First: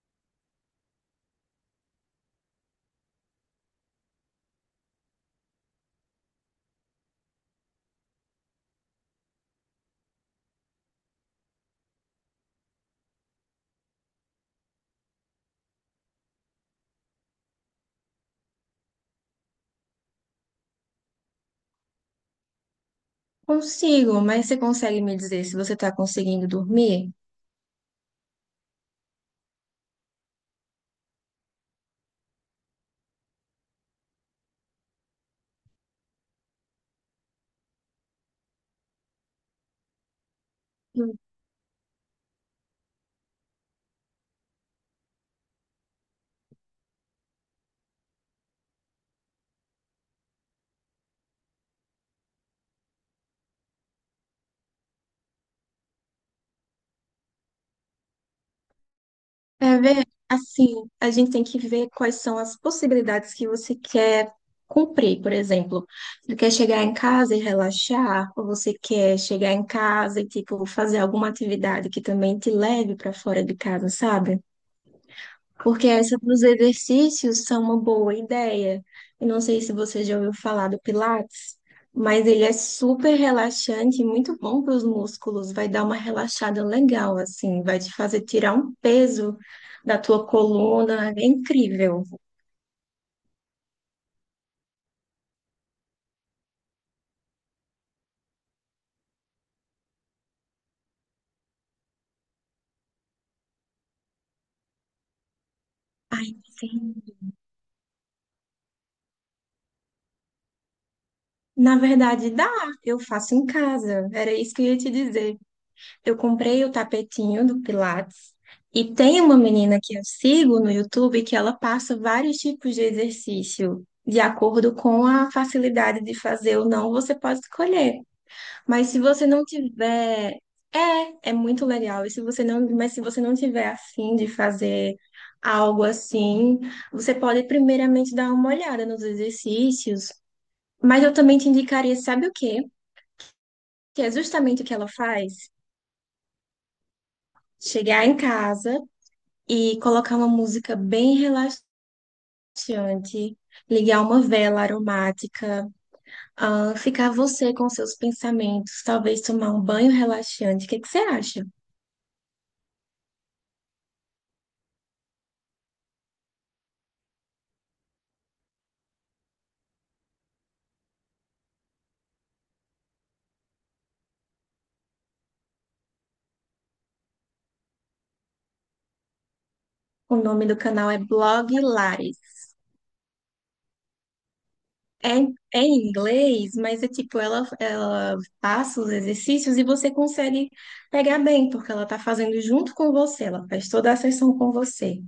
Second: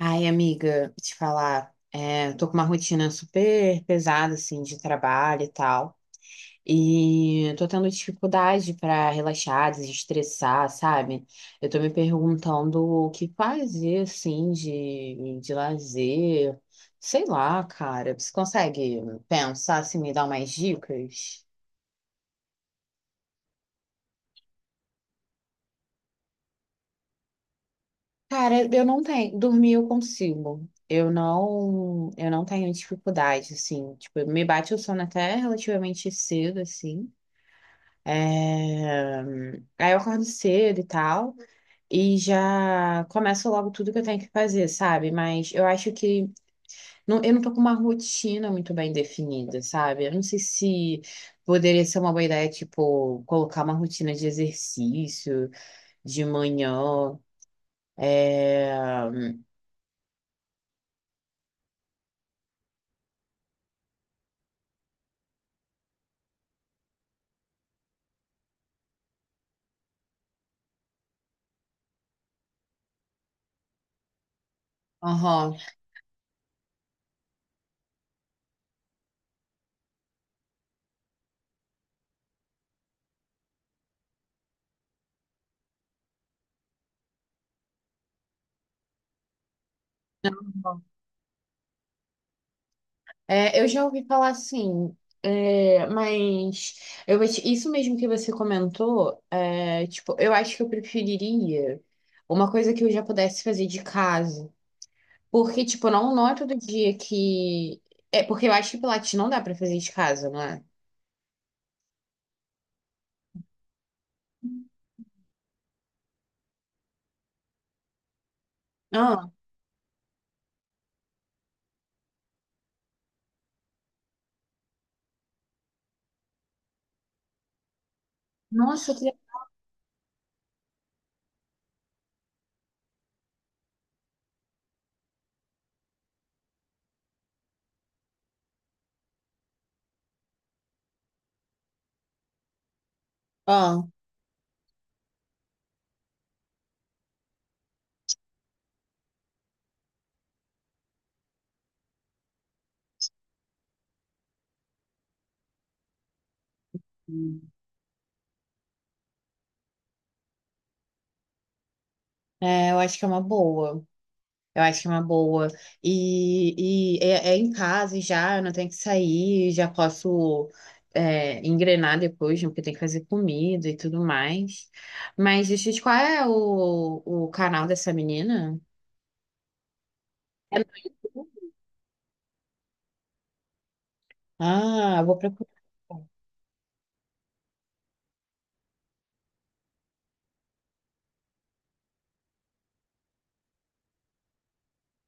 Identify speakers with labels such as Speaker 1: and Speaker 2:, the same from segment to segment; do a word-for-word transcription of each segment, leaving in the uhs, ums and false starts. Speaker 1: Ai, amiga, te falar, é, tô com uma rotina super pesada, assim, de trabalho e tal. E tô tendo dificuldade pra relaxar, desestressar, sabe? Eu tô me perguntando o que fazer, assim, de, de lazer. Sei lá, cara. Você consegue pensar, assim, me dar umas dicas?
Speaker 2: Consigo, mas você consegue me dizer se você está conseguindo dormir?
Speaker 1: Cara, eu não tenho. Dormir eu consigo. Eu não, eu não tenho dificuldade, assim. Tipo, me bate o sono até relativamente cedo, assim. É. Aí eu acordo cedo e
Speaker 2: Hum.
Speaker 1: tal. E já começo logo tudo que eu tenho que fazer, sabe? Mas eu acho que não, eu não tô com uma rotina muito bem definida, sabe? Eu não sei se poderia ser uma boa ideia, tipo, colocar uma rotina de exercício de manhã. É...
Speaker 2: É ver, assim, a gente tem que ver quais são as possibilidades que você quer cumprir, por exemplo. Você quer chegar em casa e relaxar, ou você quer chegar em casa e, tipo, fazer alguma atividade que também te leve para fora de casa, sabe?
Speaker 1: Aham.
Speaker 2: Porque essa dos exercícios são uma boa ideia. Eu não sei se você já ouviu falar do Pilates, mas ele é super relaxante e muito bom para os músculos. Vai dar uma relaxada legal, assim, vai te fazer tirar um peso da tua coluna. É incrível.
Speaker 1: É, eu já ouvi falar assim, é, mas eu vou te- isso mesmo que você comentou, é, tipo, eu acho que eu preferiria uma coisa que eu já pudesse fazer de casa. Porque, tipo, não, não é
Speaker 2: Ai,
Speaker 1: todo
Speaker 2: sim.
Speaker 1: dia que. É porque eu acho que Pilates não dá pra fazer de casa, não é?
Speaker 2: Na verdade, dá. Eu faço em casa. Era isso que eu ia te dizer. Eu comprei o tapetinho do Pilates e tem
Speaker 1: Ah,
Speaker 2: uma menina que eu sigo no YouTube que ela passa vários tipos de exercício. De acordo com a facilidade de fazer ou não, você pode escolher. Mas
Speaker 1: nossa,
Speaker 2: se
Speaker 1: que.
Speaker 2: você não tiver, é, é muito legal. E se você não, mas se você não tiver afim de fazer algo assim, você pode primeiramente dar uma olhada nos exercícios. Mas eu também te indicaria, sabe o quê?
Speaker 1: Ah,
Speaker 2: Que é justamente o que ela faz. Chegar em casa e colocar uma música bem relaxante, ligar uma vela aromática, ah, ficar você com seus pensamentos, talvez tomar um banho relaxante. O que que você acha?
Speaker 1: é, eu acho que é uma boa. Eu acho que é uma boa. E, e é, é em casa e já, eu não tenho que sair, já posso é, engrenar depois, né, porque tem que fazer comida e tudo mais. Mas deixa eu te qual é o, o canal dessa menina?
Speaker 2: O nome do
Speaker 1: É no-
Speaker 2: canal é Blog Lares.
Speaker 1: Ah, eu
Speaker 2: É,
Speaker 1: vou
Speaker 2: em-
Speaker 1: procurar.
Speaker 2: é em inglês, mas é tipo, ela, ela passa os exercícios e você consegue pegar bem, porque ela tá fazendo junto com você, ela faz toda a sessão com você.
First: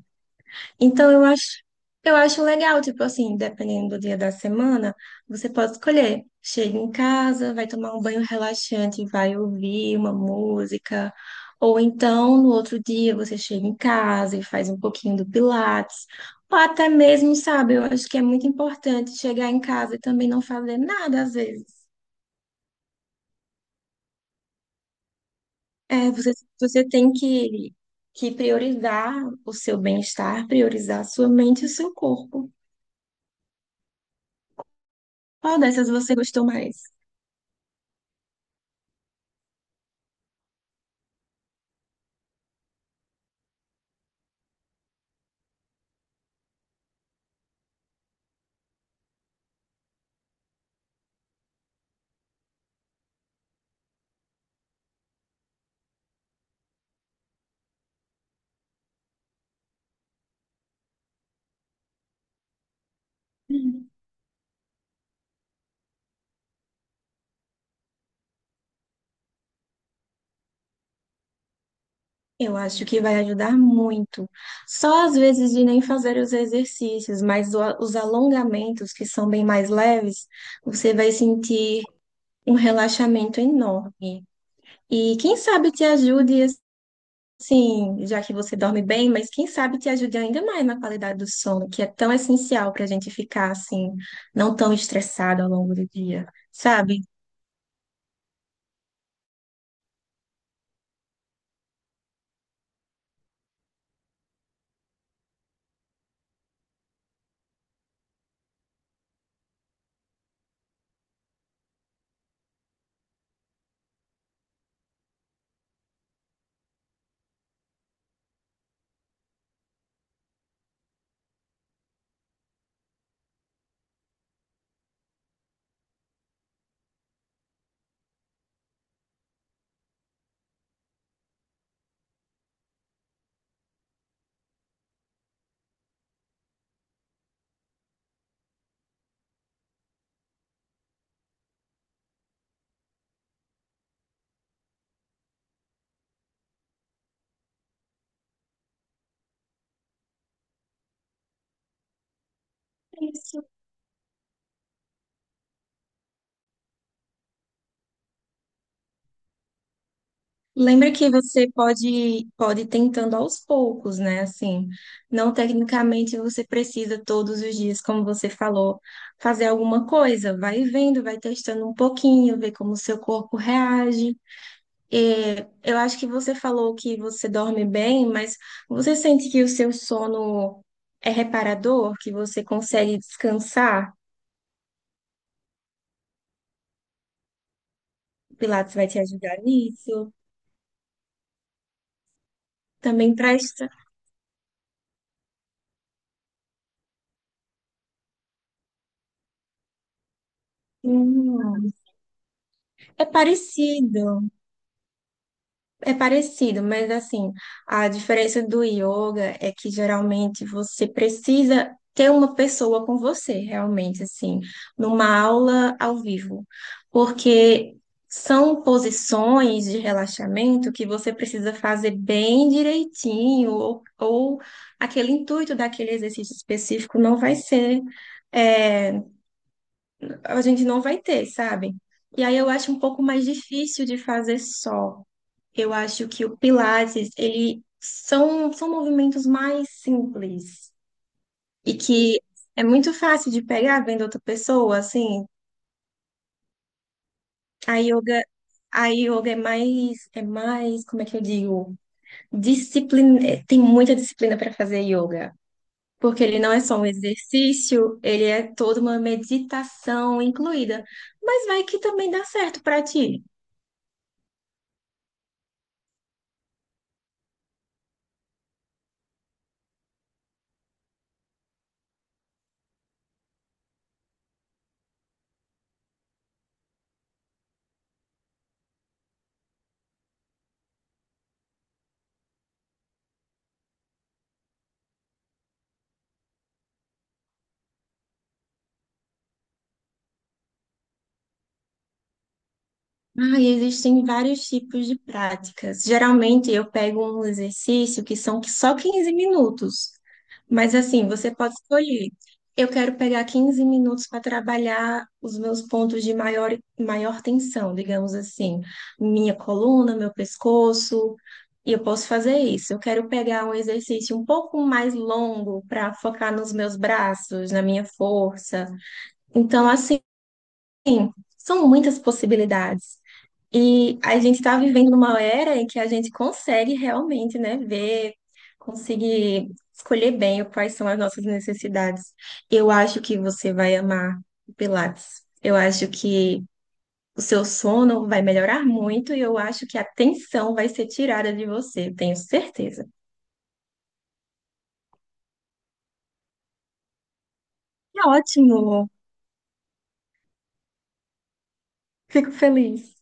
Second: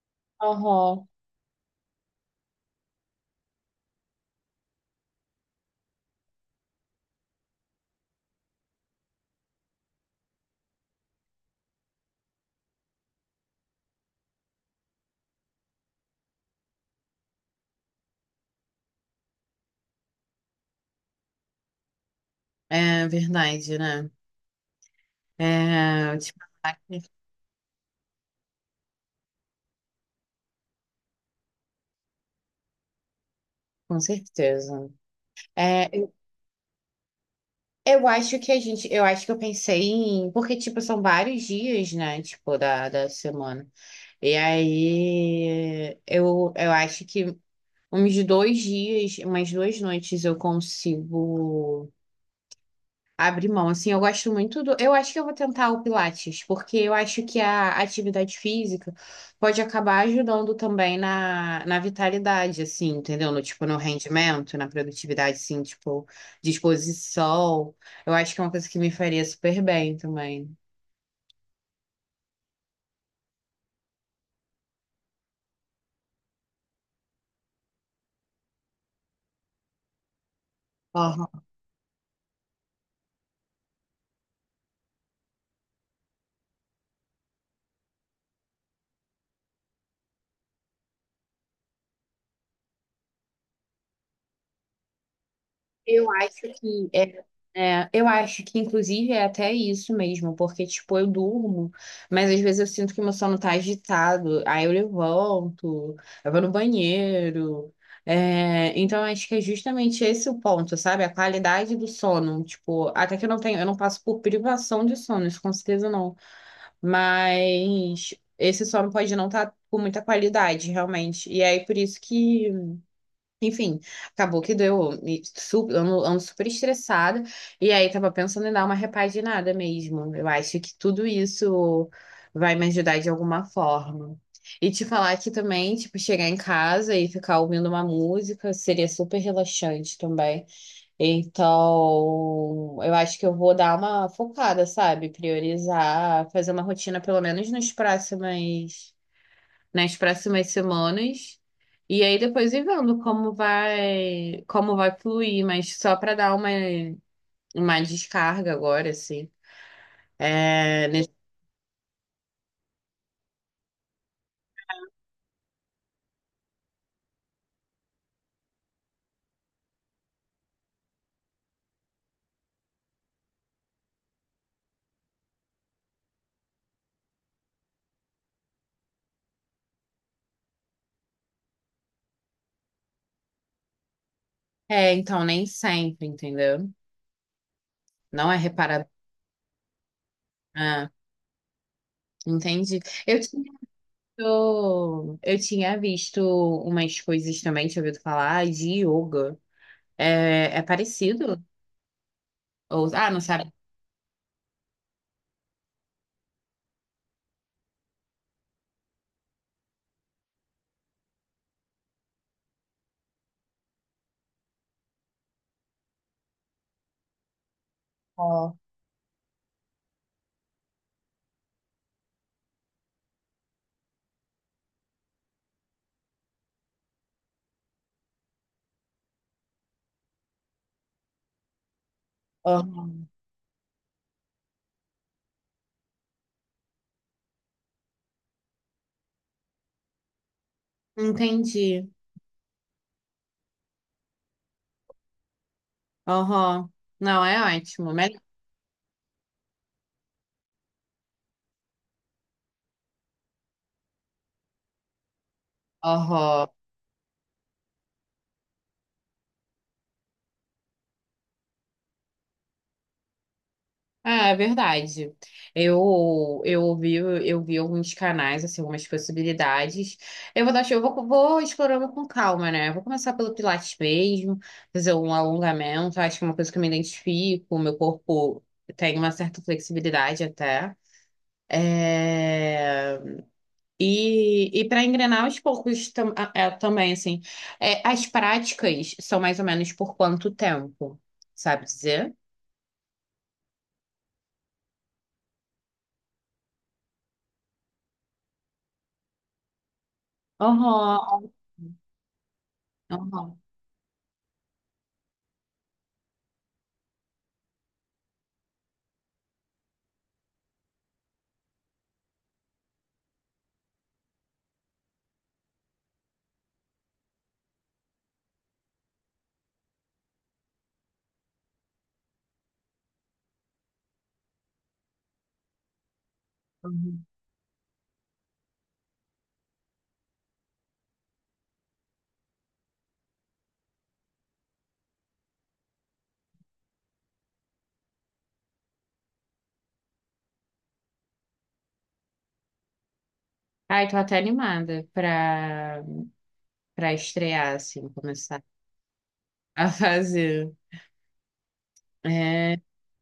Speaker 1: Aham.
Speaker 2: Então eu acho, eu acho legal, tipo assim, dependendo do dia da semana, você pode escolher. Chega em casa, vai tomar um banho relaxante, vai ouvir uma música, ou então no outro dia você chega em casa e faz um pouquinho do Pilates, ou até mesmo, sabe, eu acho que é muito importante chegar em casa e também não fazer nada às vezes.
Speaker 1: É verdade, né?
Speaker 2: É,
Speaker 1: É,
Speaker 2: você,
Speaker 1: tipo,
Speaker 2: você tem que, que priorizar o seu bem-estar, priorizar a sua mente e o seu corpo.
Speaker 1: com certeza.
Speaker 2: Qual dessas
Speaker 1: É,
Speaker 2: você gostou mais?
Speaker 1: eu acho que a gente, eu acho que eu pensei em, porque, tipo, são vários dias, né? Tipo, da, da semana. E aí, eu, eu acho que uns dois dias, umas duas noites eu consigo abrir mão. Assim, eu gosto muito do. Eu acho que eu vou tentar o Pilates, porque eu acho que a atividade física pode acabar ajudando também na, na vitalidade, assim, entendeu? No, tipo, no rendimento, na produtividade, assim, tipo, disposição. Eu acho que é uma coisa que me faria super bem também.
Speaker 2: Eu acho que vai ajudar muito. Só às vezes de nem fazer os exercícios, mas o- os alongamentos, que são bem mais leves, você vai sentir um relaxamento enorme. E quem sabe te ajude, assim, já que você dorme bem, mas quem sabe te ajude ainda mais na qualidade do sono, que é tão essencial para a gente ficar, assim, não tão estressado ao longo do
Speaker 1: Eu
Speaker 2: dia,
Speaker 1: acho que
Speaker 2: sabe?
Speaker 1: é, é, eu acho que inclusive é até isso mesmo, porque tipo eu durmo, mas às vezes eu sinto que meu sono tá agitado, aí eu levanto, eu vou no banheiro. É, então acho que é justamente esse o ponto, sabe? A qualidade do sono, tipo, até que eu não tenho, eu não passo por privação de sono, isso com certeza não, mas esse sono pode não estar com muita qualidade, realmente. E aí por isso que enfim, acabou que deu. me su- Ando, ando super estressada. E aí, tava pensando em dar uma repaginada mesmo. Eu acho que tudo isso vai me ajudar de alguma forma. E te falar que também, tipo, chegar em casa e ficar ouvindo uma música seria super relaxante também. Então, eu acho que eu vou dar uma focada, sabe? Priorizar, fazer uma rotina, pelo menos nos próximos nas próximas semanas. E aí depois ir vendo como vai, como vai fluir, mas só para dar uma, uma descarga agora, assim. É,
Speaker 2: Lembra que
Speaker 1: nesse-
Speaker 2: você pode pode ir tentando aos poucos, né? Assim, não tecnicamente você precisa todos os dias, como você falou, fazer alguma coisa. Vai vendo, vai testando um pouquinho, ver como o seu corpo reage. É, eu acho que você falou que você dorme bem, mas você sente que o seu sono é reparador, que você consegue descansar?
Speaker 1: é, então nem sempre, entendeu? Não
Speaker 2: O
Speaker 1: é
Speaker 2: Pilates
Speaker 1: reparado.
Speaker 2: vai te ajudar nisso.
Speaker 1: Ah, entendi.
Speaker 2: Também
Speaker 1: Eu tinha,
Speaker 2: presta.
Speaker 1: eu, eu tinha visto umas coisas também, tinha ouvido falar de yoga. É, é parecido?
Speaker 2: Hum,
Speaker 1: Ou,
Speaker 2: é
Speaker 1: ah, não sabe?
Speaker 2: parecido. É parecido, mas assim, a diferença do yoga é que geralmente você precisa ter uma pessoa com você, realmente, assim, numa aula ao vivo, porque
Speaker 1: Ó,
Speaker 2: são posições de relaxamento que você precisa fazer bem direitinho, ou, ou aquele intuito daquele exercício específico não vai ser, é, a gente não vai ter, sabe? E aí eu
Speaker 1: ó.
Speaker 2: acho um pouco mais difícil de fazer só. Eu acho que o Pilates, ele são, são movimentos mais simples e
Speaker 1: Entendi.
Speaker 2: que é muito fácil de pegar vendo outra pessoa, assim.
Speaker 1: Aham. Não, é
Speaker 2: A
Speaker 1: ótimo. Melhor.
Speaker 2: yoga, a yoga é mais, é mais, como é que eu digo? Disciplina, é, tem muita disciplina para fazer yoga, porque ele
Speaker 1: Aham.
Speaker 2: não é só um exercício, ele é toda uma meditação incluída. Mas vai que também dá certo para ti.
Speaker 1: Ah, é verdade. Eu eu ouvi eu vi alguns canais assim, algumas possibilidades. Eu vou dar, eu vou, vou explorando com calma, né? Vou começar pelo Pilates mesmo, fazer um alongamento. Acho que é uma coisa que eu me identifico. Meu corpo tem uma certa flexibilidade até. É, E, e para engrenar aos poucos tam- é, também assim, é, as práticas são mais ou menos por quanto tempo, sabe dizer?
Speaker 2: Ah, e existem vários tipos de práticas. Geralmente eu pego um exercício que são só quinze minutos, mas assim,
Speaker 1: Aham,
Speaker 2: você pode escolher. Eu quero pegar
Speaker 1: aham.
Speaker 2: quinze minutos para trabalhar os meus pontos de maior, maior tensão, digamos assim, minha coluna, meu pescoço, e eu posso fazer isso. Eu quero pegar um exercício um pouco mais longo para focar nos meus braços, na minha força. Então, assim, sim, são muitas possibilidades. E a gente está vivendo numa era em que a gente consegue realmente, né, ver, conseguir escolher bem quais são as nossas necessidades. Eu acho que você vai amar o Pilates. Eu acho que o seu sono vai melhorar muito e eu acho que a tensão vai ser tirada de você, tenho certeza.
Speaker 1: Ai, tô até animada pra, pra estrear, assim,
Speaker 2: É
Speaker 1: começar
Speaker 2: ótimo,
Speaker 1: a fazer.
Speaker 2: fico
Speaker 1: É,
Speaker 2: feliz.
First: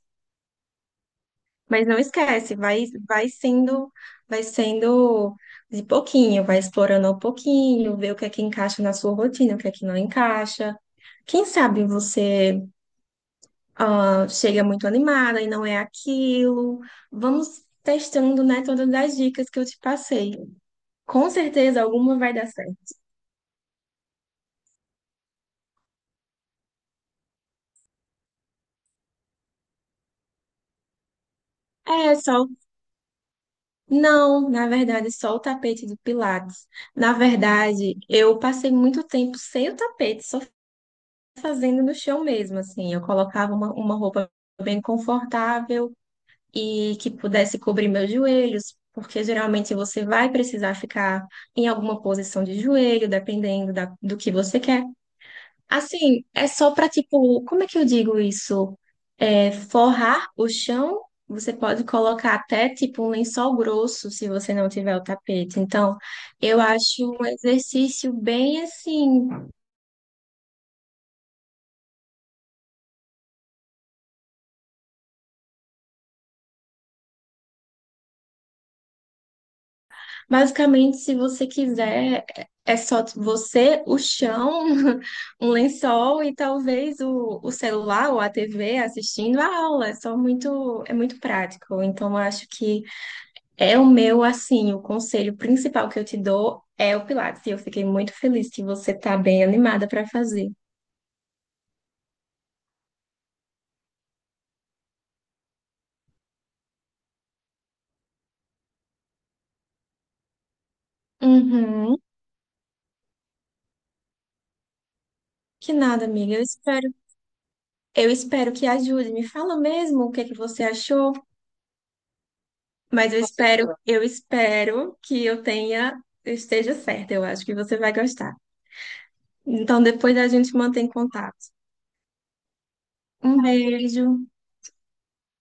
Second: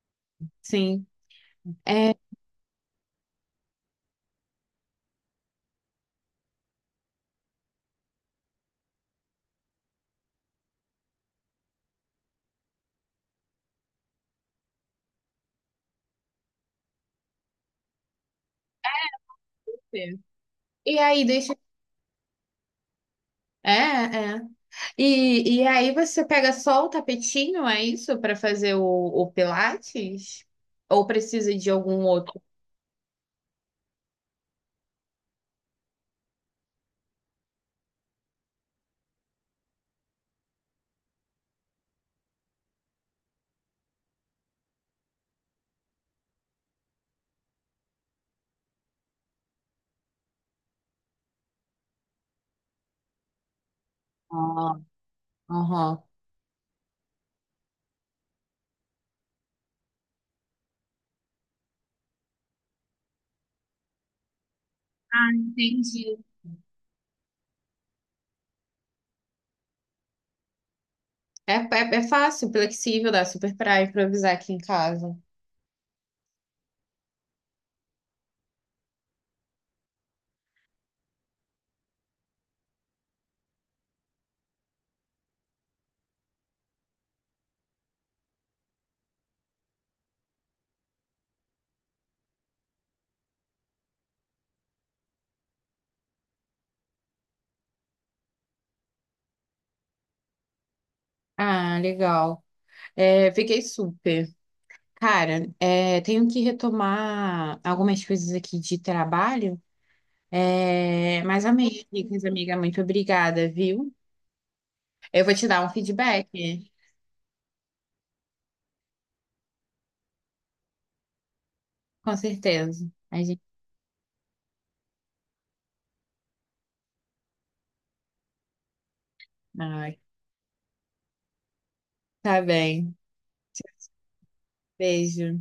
Speaker 1: sim.
Speaker 2: Mas não
Speaker 1: É.
Speaker 2: esquece, vai, vai sendo, vai sendo de pouquinho, vai explorando ao pouquinho, ver o que é que encaixa na sua rotina, o que é que não encaixa. Quem sabe você ah, chega muito animada e não é aquilo. Vamos testando, né, todas as dicas que eu te passei.
Speaker 1: E aí,
Speaker 2: Com
Speaker 1: deixa.
Speaker 2: certeza alguma vai dar certo.
Speaker 1: É, é. E, e aí você pega só o tapetinho, é isso, pra fazer o, o Pilates? Ou precisa de algum
Speaker 2: É,
Speaker 1: outro?
Speaker 2: só. Não, na verdade, só o tapete de Pilates. Na verdade, eu passei muito tempo sem o tapete, só fazendo no chão mesmo, assim. Eu colocava uma, uma roupa bem confortável e que pudesse cobrir meus joelhos, porque geralmente você vai precisar ficar em alguma posição de joelho, dependendo da, do que você
Speaker 1: Ah,
Speaker 2: quer.
Speaker 1: aham.
Speaker 2: Assim, é só para, tipo, como é que eu digo isso? É, forrar o chão. Você pode colocar até tipo um lençol grosso se você não tiver o tapete. Então,
Speaker 1: Entendi.
Speaker 2: eu acho um exercício bem assim.
Speaker 1: É, é, é fácil, flexível, dá super pra improvisar aqui em casa.
Speaker 2: Basicamente, se você quiser, é só você, o chão, um lençol e talvez o, o celular ou a T V assistindo a aula. É só muito, é muito prático. Então, eu acho que é o meu, assim, o conselho principal que eu te dou é o Pilates. E eu fiquei muito feliz que você tá bem animada para fazer.
Speaker 1: Ah, legal. É, fiquei super. Cara, é, tenho que retomar algumas coisas aqui de trabalho, é, mas amei,
Speaker 2: Uhum.
Speaker 1: Nicas, amiga, muito obrigada, viu? Eu vou te dar um
Speaker 2: Que nada,
Speaker 1: feedback,
Speaker 2: amiga. Eu espero, eu espero que ajude. Me fala mesmo o que é que você achou.
Speaker 1: com certeza.
Speaker 2: Mas
Speaker 1: A
Speaker 2: eu
Speaker 1: gente...
Speaker 2: espero, eu espero que eu tenha, eu esteja certa. Eu acho que você vai gostar. Então
Speaker 1: Ai,
Speaker 2: depois a gente mantém contato.
Speaker 1: tá bem.
Speaker 2: Um beijo.
Speaker 1: Beijo.